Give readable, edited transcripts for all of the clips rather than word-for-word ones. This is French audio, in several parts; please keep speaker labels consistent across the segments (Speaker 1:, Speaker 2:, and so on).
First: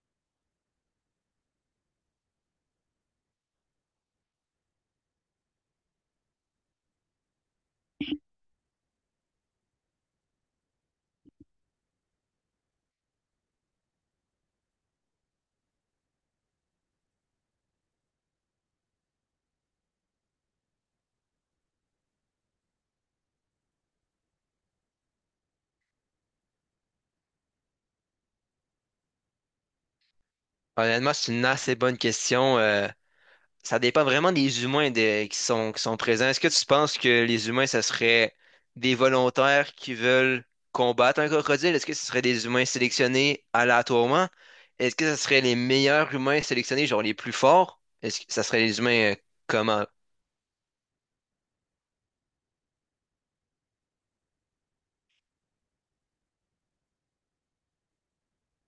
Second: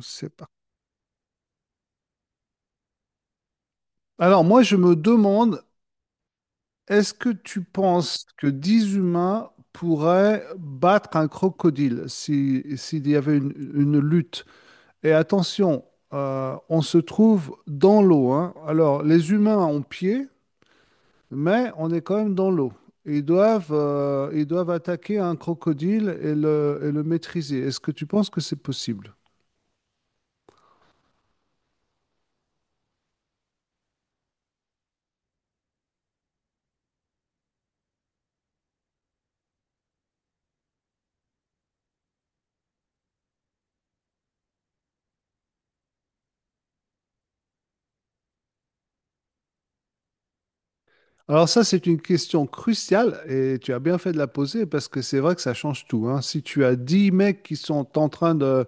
Speaker 1: C'est pas. Alors moi, je me demande, est-ce que tu penses que 10 humains pourraient battre un crocodile si, s'il y avait une lutte? Et attention, on se trouve dans l'eau, hein. Alors les humains ont pied, mais on est quand même dans l'eau. Ils doivent attaquer un crocodile et le maîtriser. Est-ce que tu penses que c'est possible?
Speaker 2: Honnêtement, c'est une assez bonne question. Ça dépend vraiment des humains qui sont présents. Est-ce que tu penses que les humains, ce serait des volontaires qui veulent combattre un crocodile? Est-ce que ce serait des humains sélectionnés aléatoirement? Est-ce que ce serait les meilleurs humains sélectionnés, genre les plus forts? Est-ce que ça serait les humains comment?
Speaker 1: Alors ça, c'est une question cruciale et tu as bien fait de la poser parce que c'est vrai que ça change tout, hein. Si tu as 10 mecs qui sont en train de,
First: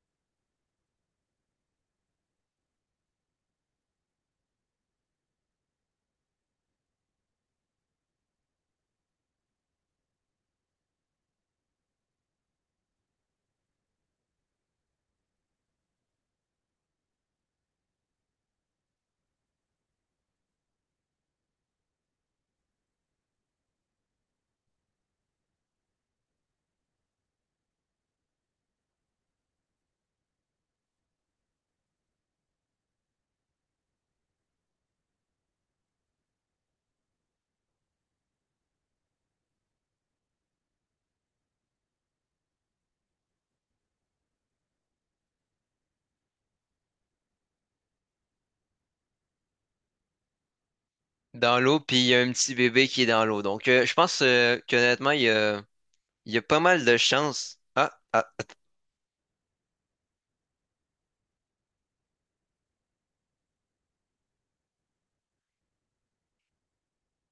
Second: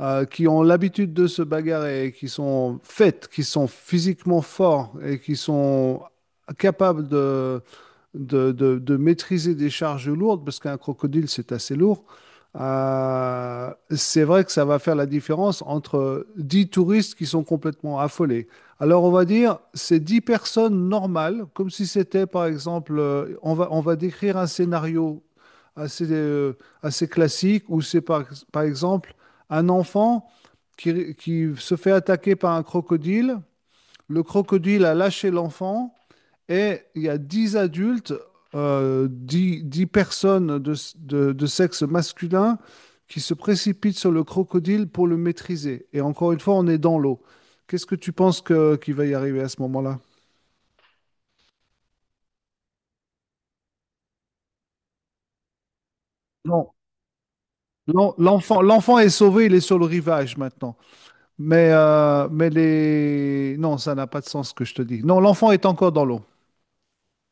Speaker 1: Qui ont l'habitude de se bagarrer, qui sont faites, qui sont physiquement forts et qui sont capables de maîtriser des charges lourdes, parce qu'un crocodile, c'est assez lourd. C'est vrai que ça va faire la différence entre 10 touristes qui sont complètement affolés. Alors on va dire, c'est 10 personnes normales, comme si c'était, par exemple, on va décrire un scénario assez, euh, assez classique où par exemple un enfant qui se fait attaquer par un crocodile. Le crocodile a lâché l'enfant et il y a 10 adultes, 10 10 personnes de sexe masculin qui se précipitent sur le crocodile pour le maîtriser. Et encore une fois, on est dans l'eau. Qu'est-ce que tu penses que, qu'il va y arriver à ce moment-là?
Speaker 2: Dans l'eau, puis il y a un petit bébé qui est dans l'eau. Donc, je pense qu'honnêtement, il y a pas
Speaker 1: Non.
Speaker 2: mal de chances. Ah, ah.
Speaker 1: L'enfant, l'enfant est sauvé, il est sur le rivage maintenant. Mais les... Non, ça n'a pas de sens ce que je te dis. Non, l'enfant est encore dans l'eau.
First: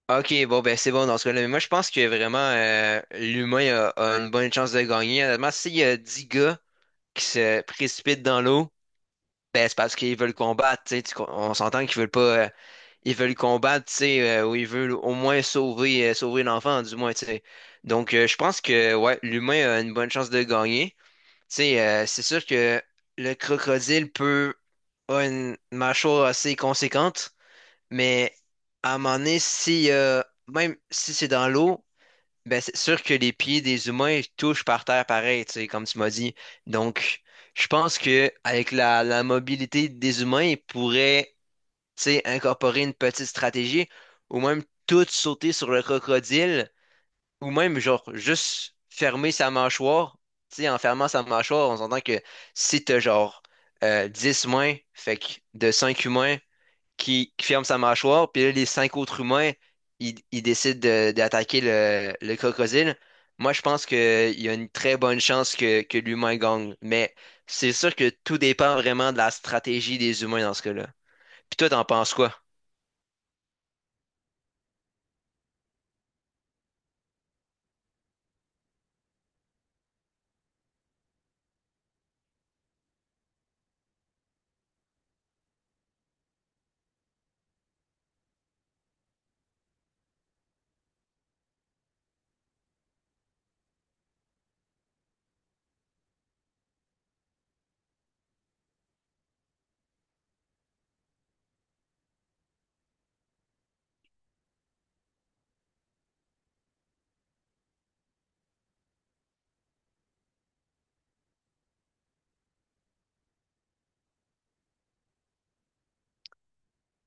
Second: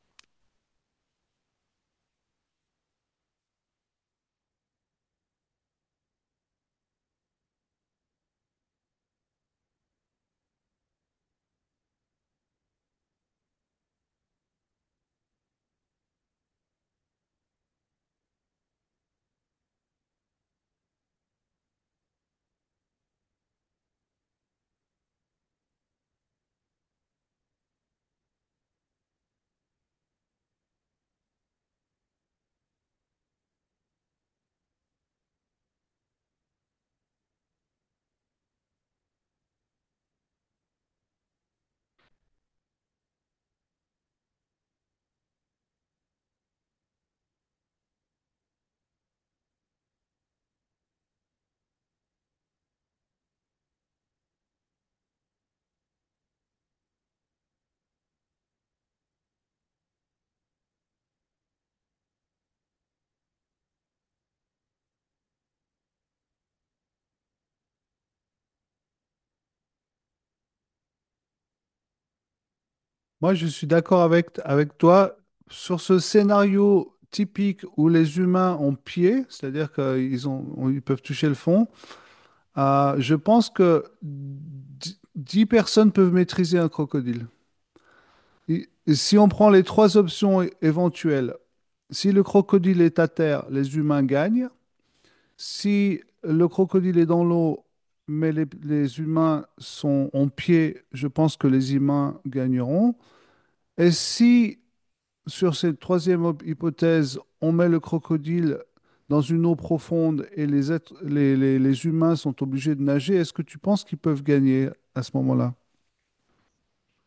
Speaker 2: Ok, bon, ben c'est bon dans ce cas-là. Mais moi, je pense que vraiment, l'humain a une bonne chance de gagner. Honnêtement, s'il y a 10 gars qui se précipitent dans l'eau, ben c'est parce qu'ils veulent combattre, tu sais. On s'entend qu'ils veulent pas. euh, ils veulent combattre, tu sais, ou ils veulent au moins sauver l'enfant, du moins, tu sais. Donc, je pense que, ouais, l'humain a une bonne chance de gagner. Tu sais, c'est sûr que le crocodile peut. A une mâchoire assez conséquente. Mais à un moment donné, si, même si c'est dans l'eau, ben c'est sûr que les pieds des humains ils touchent par terre pareil, tu sais, comme tu m'as dit. Donc, je pense que avec la mobilité des humains, ils pourraient, tu sais, incorporer une petite stratégie ou même tout sauter sur le crocodile ou même, genre, juste fermer sa mâchoire. Tu sais, en fermant sa mâchoire, on s'entend que si t'as, genre, 10 mains, fait que de 5 humains, qui ferme sa mâchoire, puis là, les cinq autres humains, ils décident d'attaquer le crocodile. Moi, je pense qu'il y a une très bonne chance que l'humain gagne, mais c'est sûr que tout dépend vraiment de la stratégie des humains dans ce cas-là. Puis toi, t'en penses quoi?
Speaker 1: Moi, je suis d'accord avec toi sur ce scénario typique où les humains ont pied, c'est-à-dire qu'ils ils peuvent toucher le fond. Je pense que dix personnes peuvent maîtriser un crocodile. Et si on prend les trois options éventuelles, si le crocodile est à terre, les humains gagnent. Si le crocodile est dans l'eau, mais les humains sont en pied, je pense que les humains gagneront. Et si Sur cette hypothèse, on met le crocodile dans une eau profonde et les êtres- les humains sont obligés de nager. Est-ce que tu penses qu'ils peuvent gagner à ce moment-là?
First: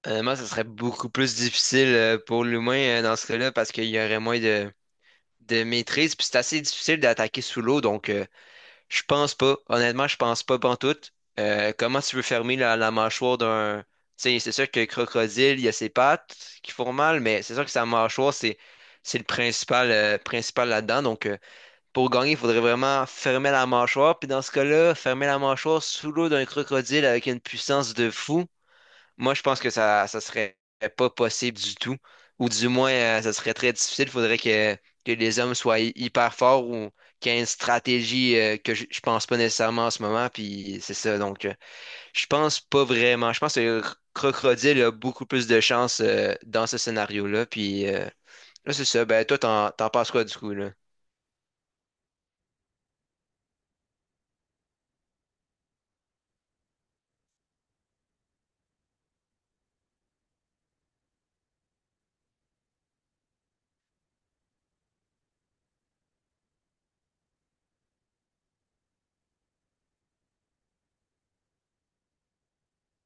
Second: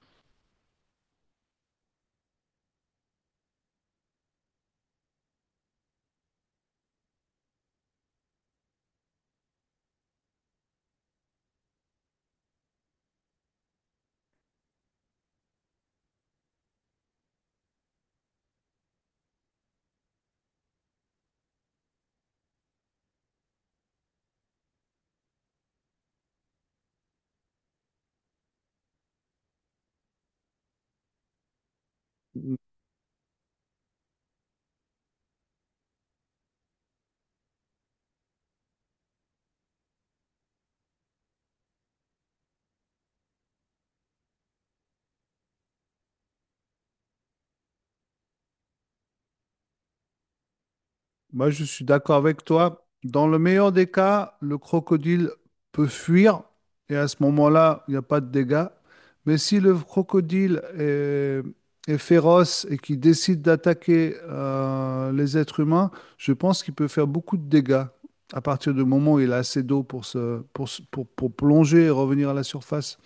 Speaker 2: Honnêtement, ça serait beaucoup plus difficile pour l'humain dans ce cas-là parce qu'il y aurait moins de maîtrise, puis c'est assez difficile d'attaquer sous l'eau, donc. Je pense pas. Honnêtement, je pense pas pantoute. Comment tu veux fermer la mâchoire d'un... Tu sais, c'est sûr que le crocodile, il y a ses pattes qui font mal, mais c'est sûr que sa mâchoire, c'est le principal là-dedans. Donc, pour gagner, il faudrait vraiment fermer la mâchoire. Puis dans ce cas-là, fermer la mâchoire sous l'eau d'un crocodile avec une puissance de fou. Moi, je pense que ça serait pas possible du tout. Ou du moins, ça serait très difficile. Il faudrait que les hommes soient hyper forts ou qu'il y ait une stratégie que je pense pas nécessairement en ce moment. Puis c'est ça. Donc, je pense pas vraiment. Je pense que le crocodile a beaucoup plus de chance dans ce scénario-là. Puis là, c'est ça. Ben, toi, t'en penses quoi du coup, là?
Speaker 1: Moi, je suis d'accord avec toi. Dans le meilleur des cas, le crocodile peut fuir et à ce moment-là, il n'y a pas de dégâts. Mais si le crocodile est, est féroce et qu'il décide d'attaquer les êtres humains, je pense qu'il peut faire beaucoup de dégâts à partir du moment où il a assez d'eau pour pour plonger et revenir à la surface.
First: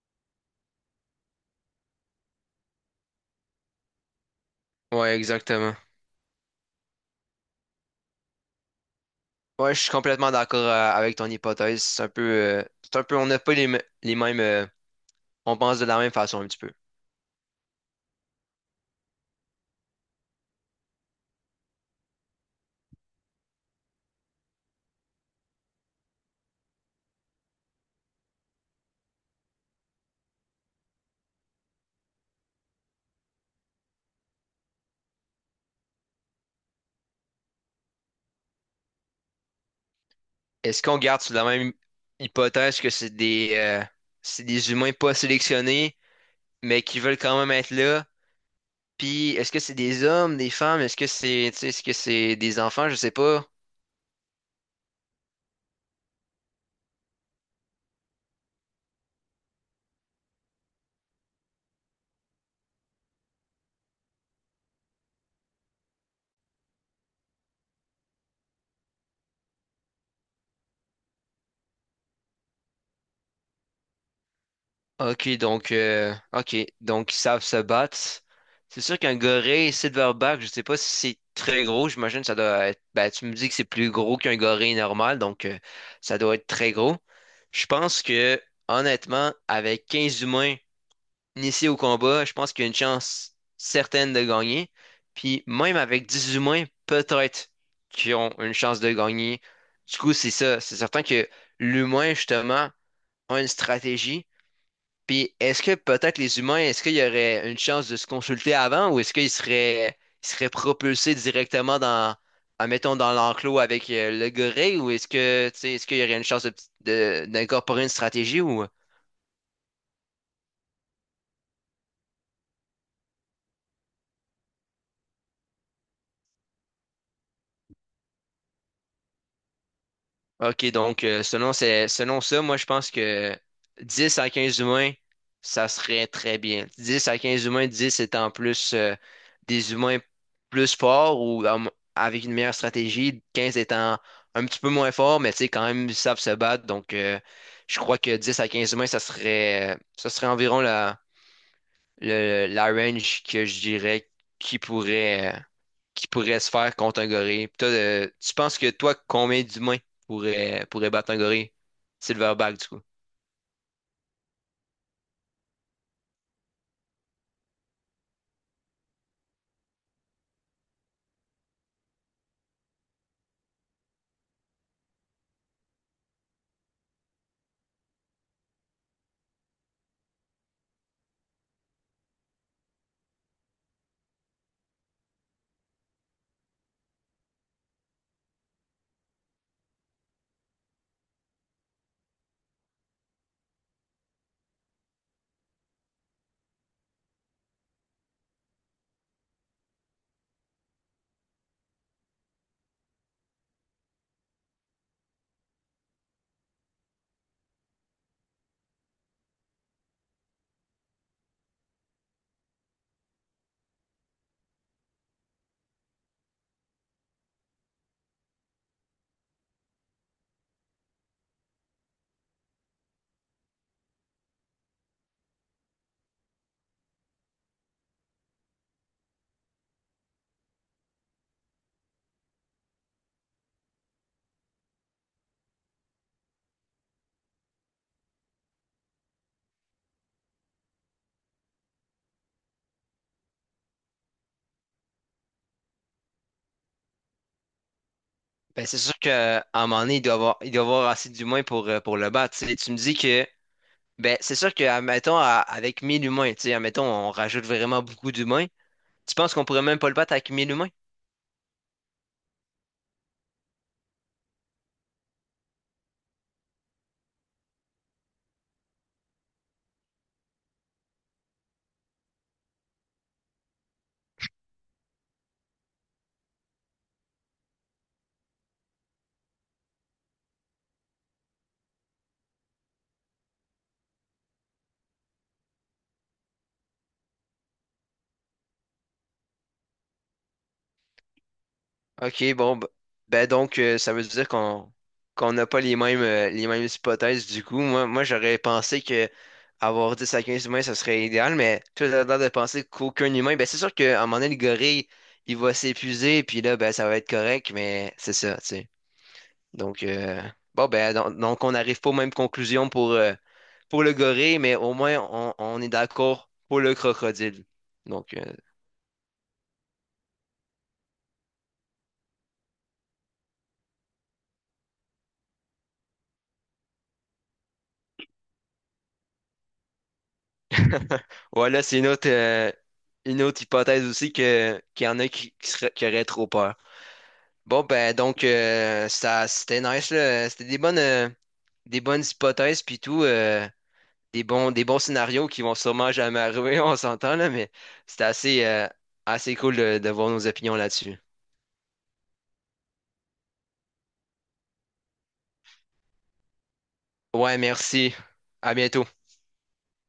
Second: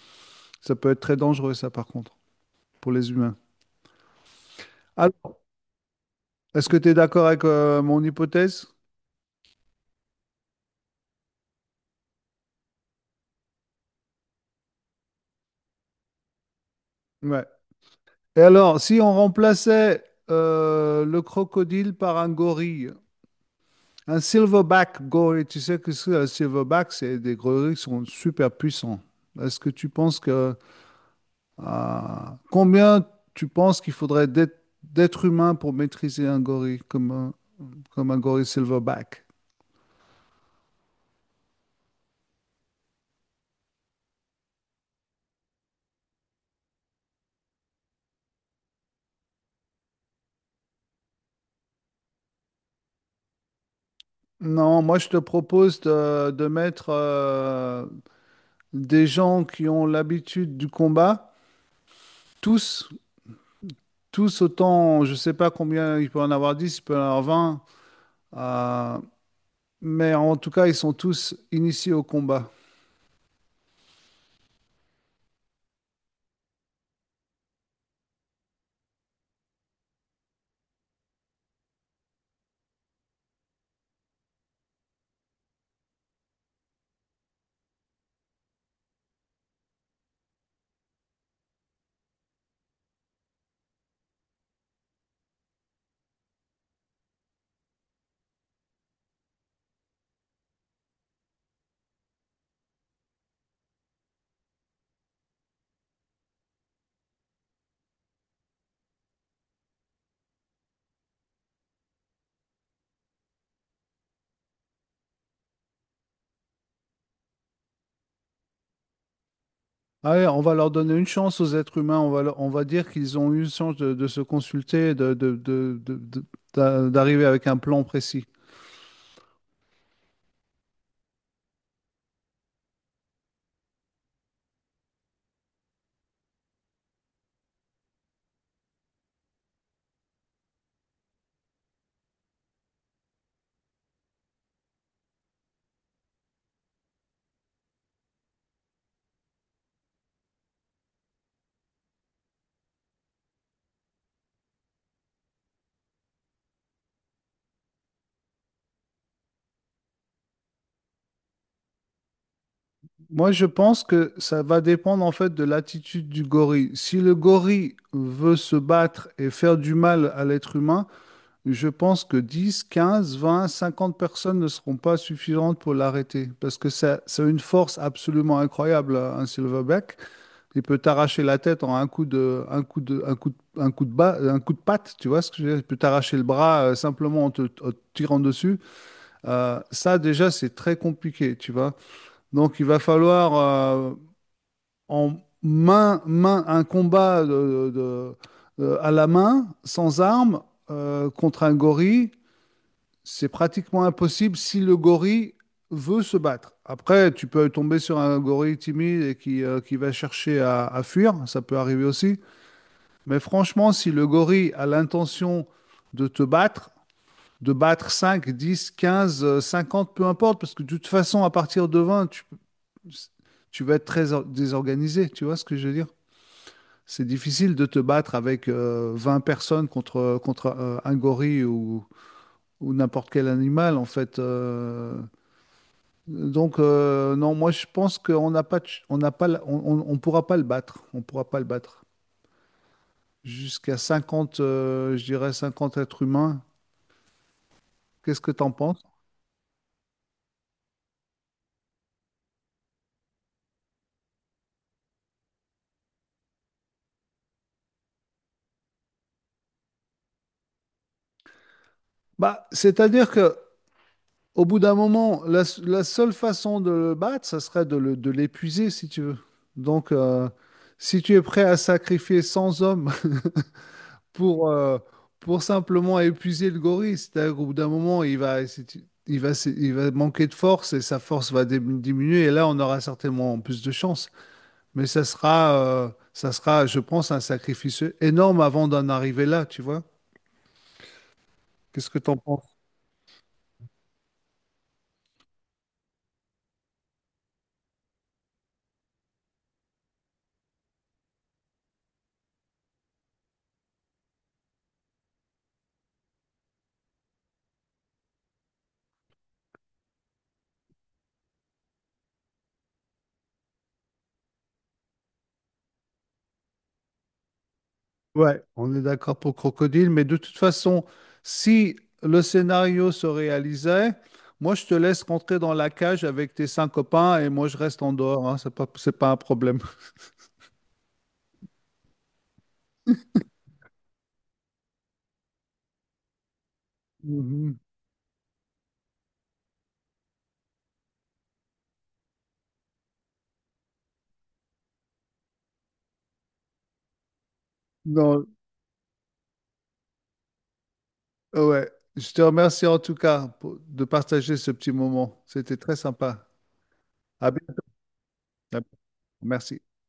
Speaker 1: Ça peut être très dangereux, ça, par contre, pour les humains.
Speaker 2: Ouais,
Speaker 1: Alors,
Speaker 2: exactement.
Speaker 1: est-ce que tu es d'accord avec mon hypothèse?
Speaker 2: Ouais, je suis complètement d'accord avec ton hypothèse. C'est un peu, on n'a pas les mêmes. On pense de la même façon un petit peu.
Speaker 1: Ouais. Et alors, si on remplaçait le crocodile par un gorille, un silverback gorille, tu sais que c'est un silverback, c'est des gorilles qui sont super puissants. Est-ce que tu penses que euh, combien tu penses qu'il faudrait d'être humain pour maîtriser un gorille comme un gorille silverback?
Speaker 2: Est-ce qu'on garde sur la même hypothèse que c'est des humains pas sélectionnés, mais qui veulent quand même être là? Puis est-ce que c'est des hommes, des femmes? Est-ce que c'est, tu sais, est-ce que c'est des enfants? Je sais pas.
Speaker 1: Non, moi je te propose de mettre des gens qui ont l'habitude du combat, tous tous autant, je ne sais pas combien il peut en avoir 10, il peut en avoir 20, euh, mais en tout cas, ils sont tous initiés au combat.
Speaker 2: Ok, donc ils savent se battre. C'est sûr qu'un gorille silverback, je sais pas si c'est très gros, j'imagine que ça doit être. Ben, tu me dis que c'est plus gros qu'un gorille normal, donc ça doit être très gros. Je pense que, honnêtement, avec 15 humains initiés au combat, je pense qu'il y a une chance certaine de gagner. Puis même avec 10 humains, peut-être qu'ils ont une chance de gagner. Du coup, c'est ça. C'est certain que l'humain, justement, a une stratégie puis est-ce que peut-être les humains, est-ce qu'il y aurait une chance de se consulter avant ou est-ce qu'ils seraient propulsés directement dans, admettons, dans l'enclos avec le gorille ou est-ce que, tu sais, est-ce qu'il y aurait une chance d'incorporer une stratégie ou...
Speaker 1: Allez, on va leur donner une chance aux êtres humains, on va dire qu'ils ont eu une chance de se consulter, de- d'a- d'arriver avec un plan précis.
Speaker 2: OK, donc selon ça, moi je pense que 10 à 15 humains, ça serait très bien. 10 à 15 humains, 10 étant plus des humains plus forts ou avec une meilleure stratégie, 15 étant un petit peu moins forts, mais tu sais, quand même, ils savent se battre. Donc je crois que 10 à 15 humains, ça serait environ la range que je dirais qui pourrait, euh, qui pourrait se faire contre un gorille. Puis toi, tu penses que toi, combien d'humains pourrait battre un gorille? Silverback, du coup.
Speaker 1: Moi, je pense que ça va dépendre en fait de l'attitude du gorille. Si le gorille veut se battre et faire du mal à l'être humain, je pense que 10, 15, 20, 50 personnes ne seront pas suffisantes pour l'arrêter parce que ça a une force absolument incroyable, un silverback. Il peut t'arracher la tête en un coup de, un coup de, un coup de, un coup de bas, un coup de patte, tu vois ce que je veux dire? Il peut t'arracher le bras simplement en en te tirant dessus. Ça, déjà, c'est très compliqué, tu vois. Donc, il va falloir en main, main, un combat de- à la main, sans armes, contre un gorille, c'est pratiquement impossible si le gorille veut se battre. Après, tu peux tomber sur un gorille timide qui va chercher à fuir, ça peut arriver aussi. Mais franchement, si le gorille a l'intention de te battre, de battre 5, 10, 15, 50, peu importe, parce que de toute façon, à partir de 20, tu vas être très désorganisé, tu vois ce que je veux dire? C'est difficile de te battre avec 20 personnes contre un gorille ou n'importe quel animal, en fait. Non, moi, je pense qu'on n'a pas, de ch- on n'a pas on pourra pas le battre. On pourra pas le battre. Jusqu'à 50, je dirais 50 êtres humains. Qu'est-ce que tu en
Speaker 2: Ben, c'est
Speaker 1: penses?
Speaker 2: sûr qu'à un moment donné, il doit avoir assez d'humains pour le battre, tu sais. Tu me dis que, ben, c'est sûr que, admettons, avec 1000 humains, tu sais, admettons, on rajoute vraiment beaucoup d'humains. Tu penses qu'on pourrait même pas le battre avec 1000 humains?
Speaker 1: Bah, c'est-à-dire que au bout d'un moment, la seule façon de le battre, ça serait de l'épuiser, si tu veux. Donc, si tu es prêt à sacrifier 100 hommes pour, euh, pour simplement épuiser le gorille. C'est-à-dire qu'au bout d'un moment, il va manquer de force et sa force va diminuer. Et là, on aura certainement plus de chance. Mais ça sera, je pense, un sacrifice énorme avant d'en arriver là, tu vois? Qu'est-ce que tu en
Speaker 2: OK, bon,
Speaker 1: penses?
Speaker 2: ben donc, ça veut dire qu'on n'a pas les mêmes hypothèses du coup. Moi, j'aurais pensé que avoir 10 à 15 humains, ça serait idéal, mais toi, t'as l'air de penser qu'aucun humain, ben c'est sûr qu'à un moment donné, le gorille, il va s'épuiser, puis là, ben ça va être correct, mais c'est ça, tu sais. Donc, bon, ben donc, on n'arrive pas aux mêmes conclusions pour le gorille, mais au moins, on est d'accord pour le crocodile. Donc,
Speaker 1: Ouais, on est d'accord pour Crocodile, mais de toute façon, si le scénario se réalisait, moi je te laisse rentrer dans la cage avec tes cinq copains et moi je reste en dehors, hein, c'est pas un problème.
Speaker 2: Ouais, là, c'est une autre hypothèse aussi que qu'il y en a qui auraient trop peur.
Speaker 1: Mhm.
Speaker 2: Bon, ben donc ça c'était nice là. C'était des bonnes hypothèses puis tout, des bons scénarios qui vont sûrement jamais arriver, on s'entend là, mais c'était
Speaker 1: Non,
Speaker 2: assez cool de voir nos opinions là-dessus.
Speaker 1: ouais, je te remercie en tout cas de partager ce petit moment. C'était très sympa. À
Speaker 2: Ouais,
Speaker 1: bientôt.
Speaker 2: merci. À bientôt.
Speaker 1: Merci.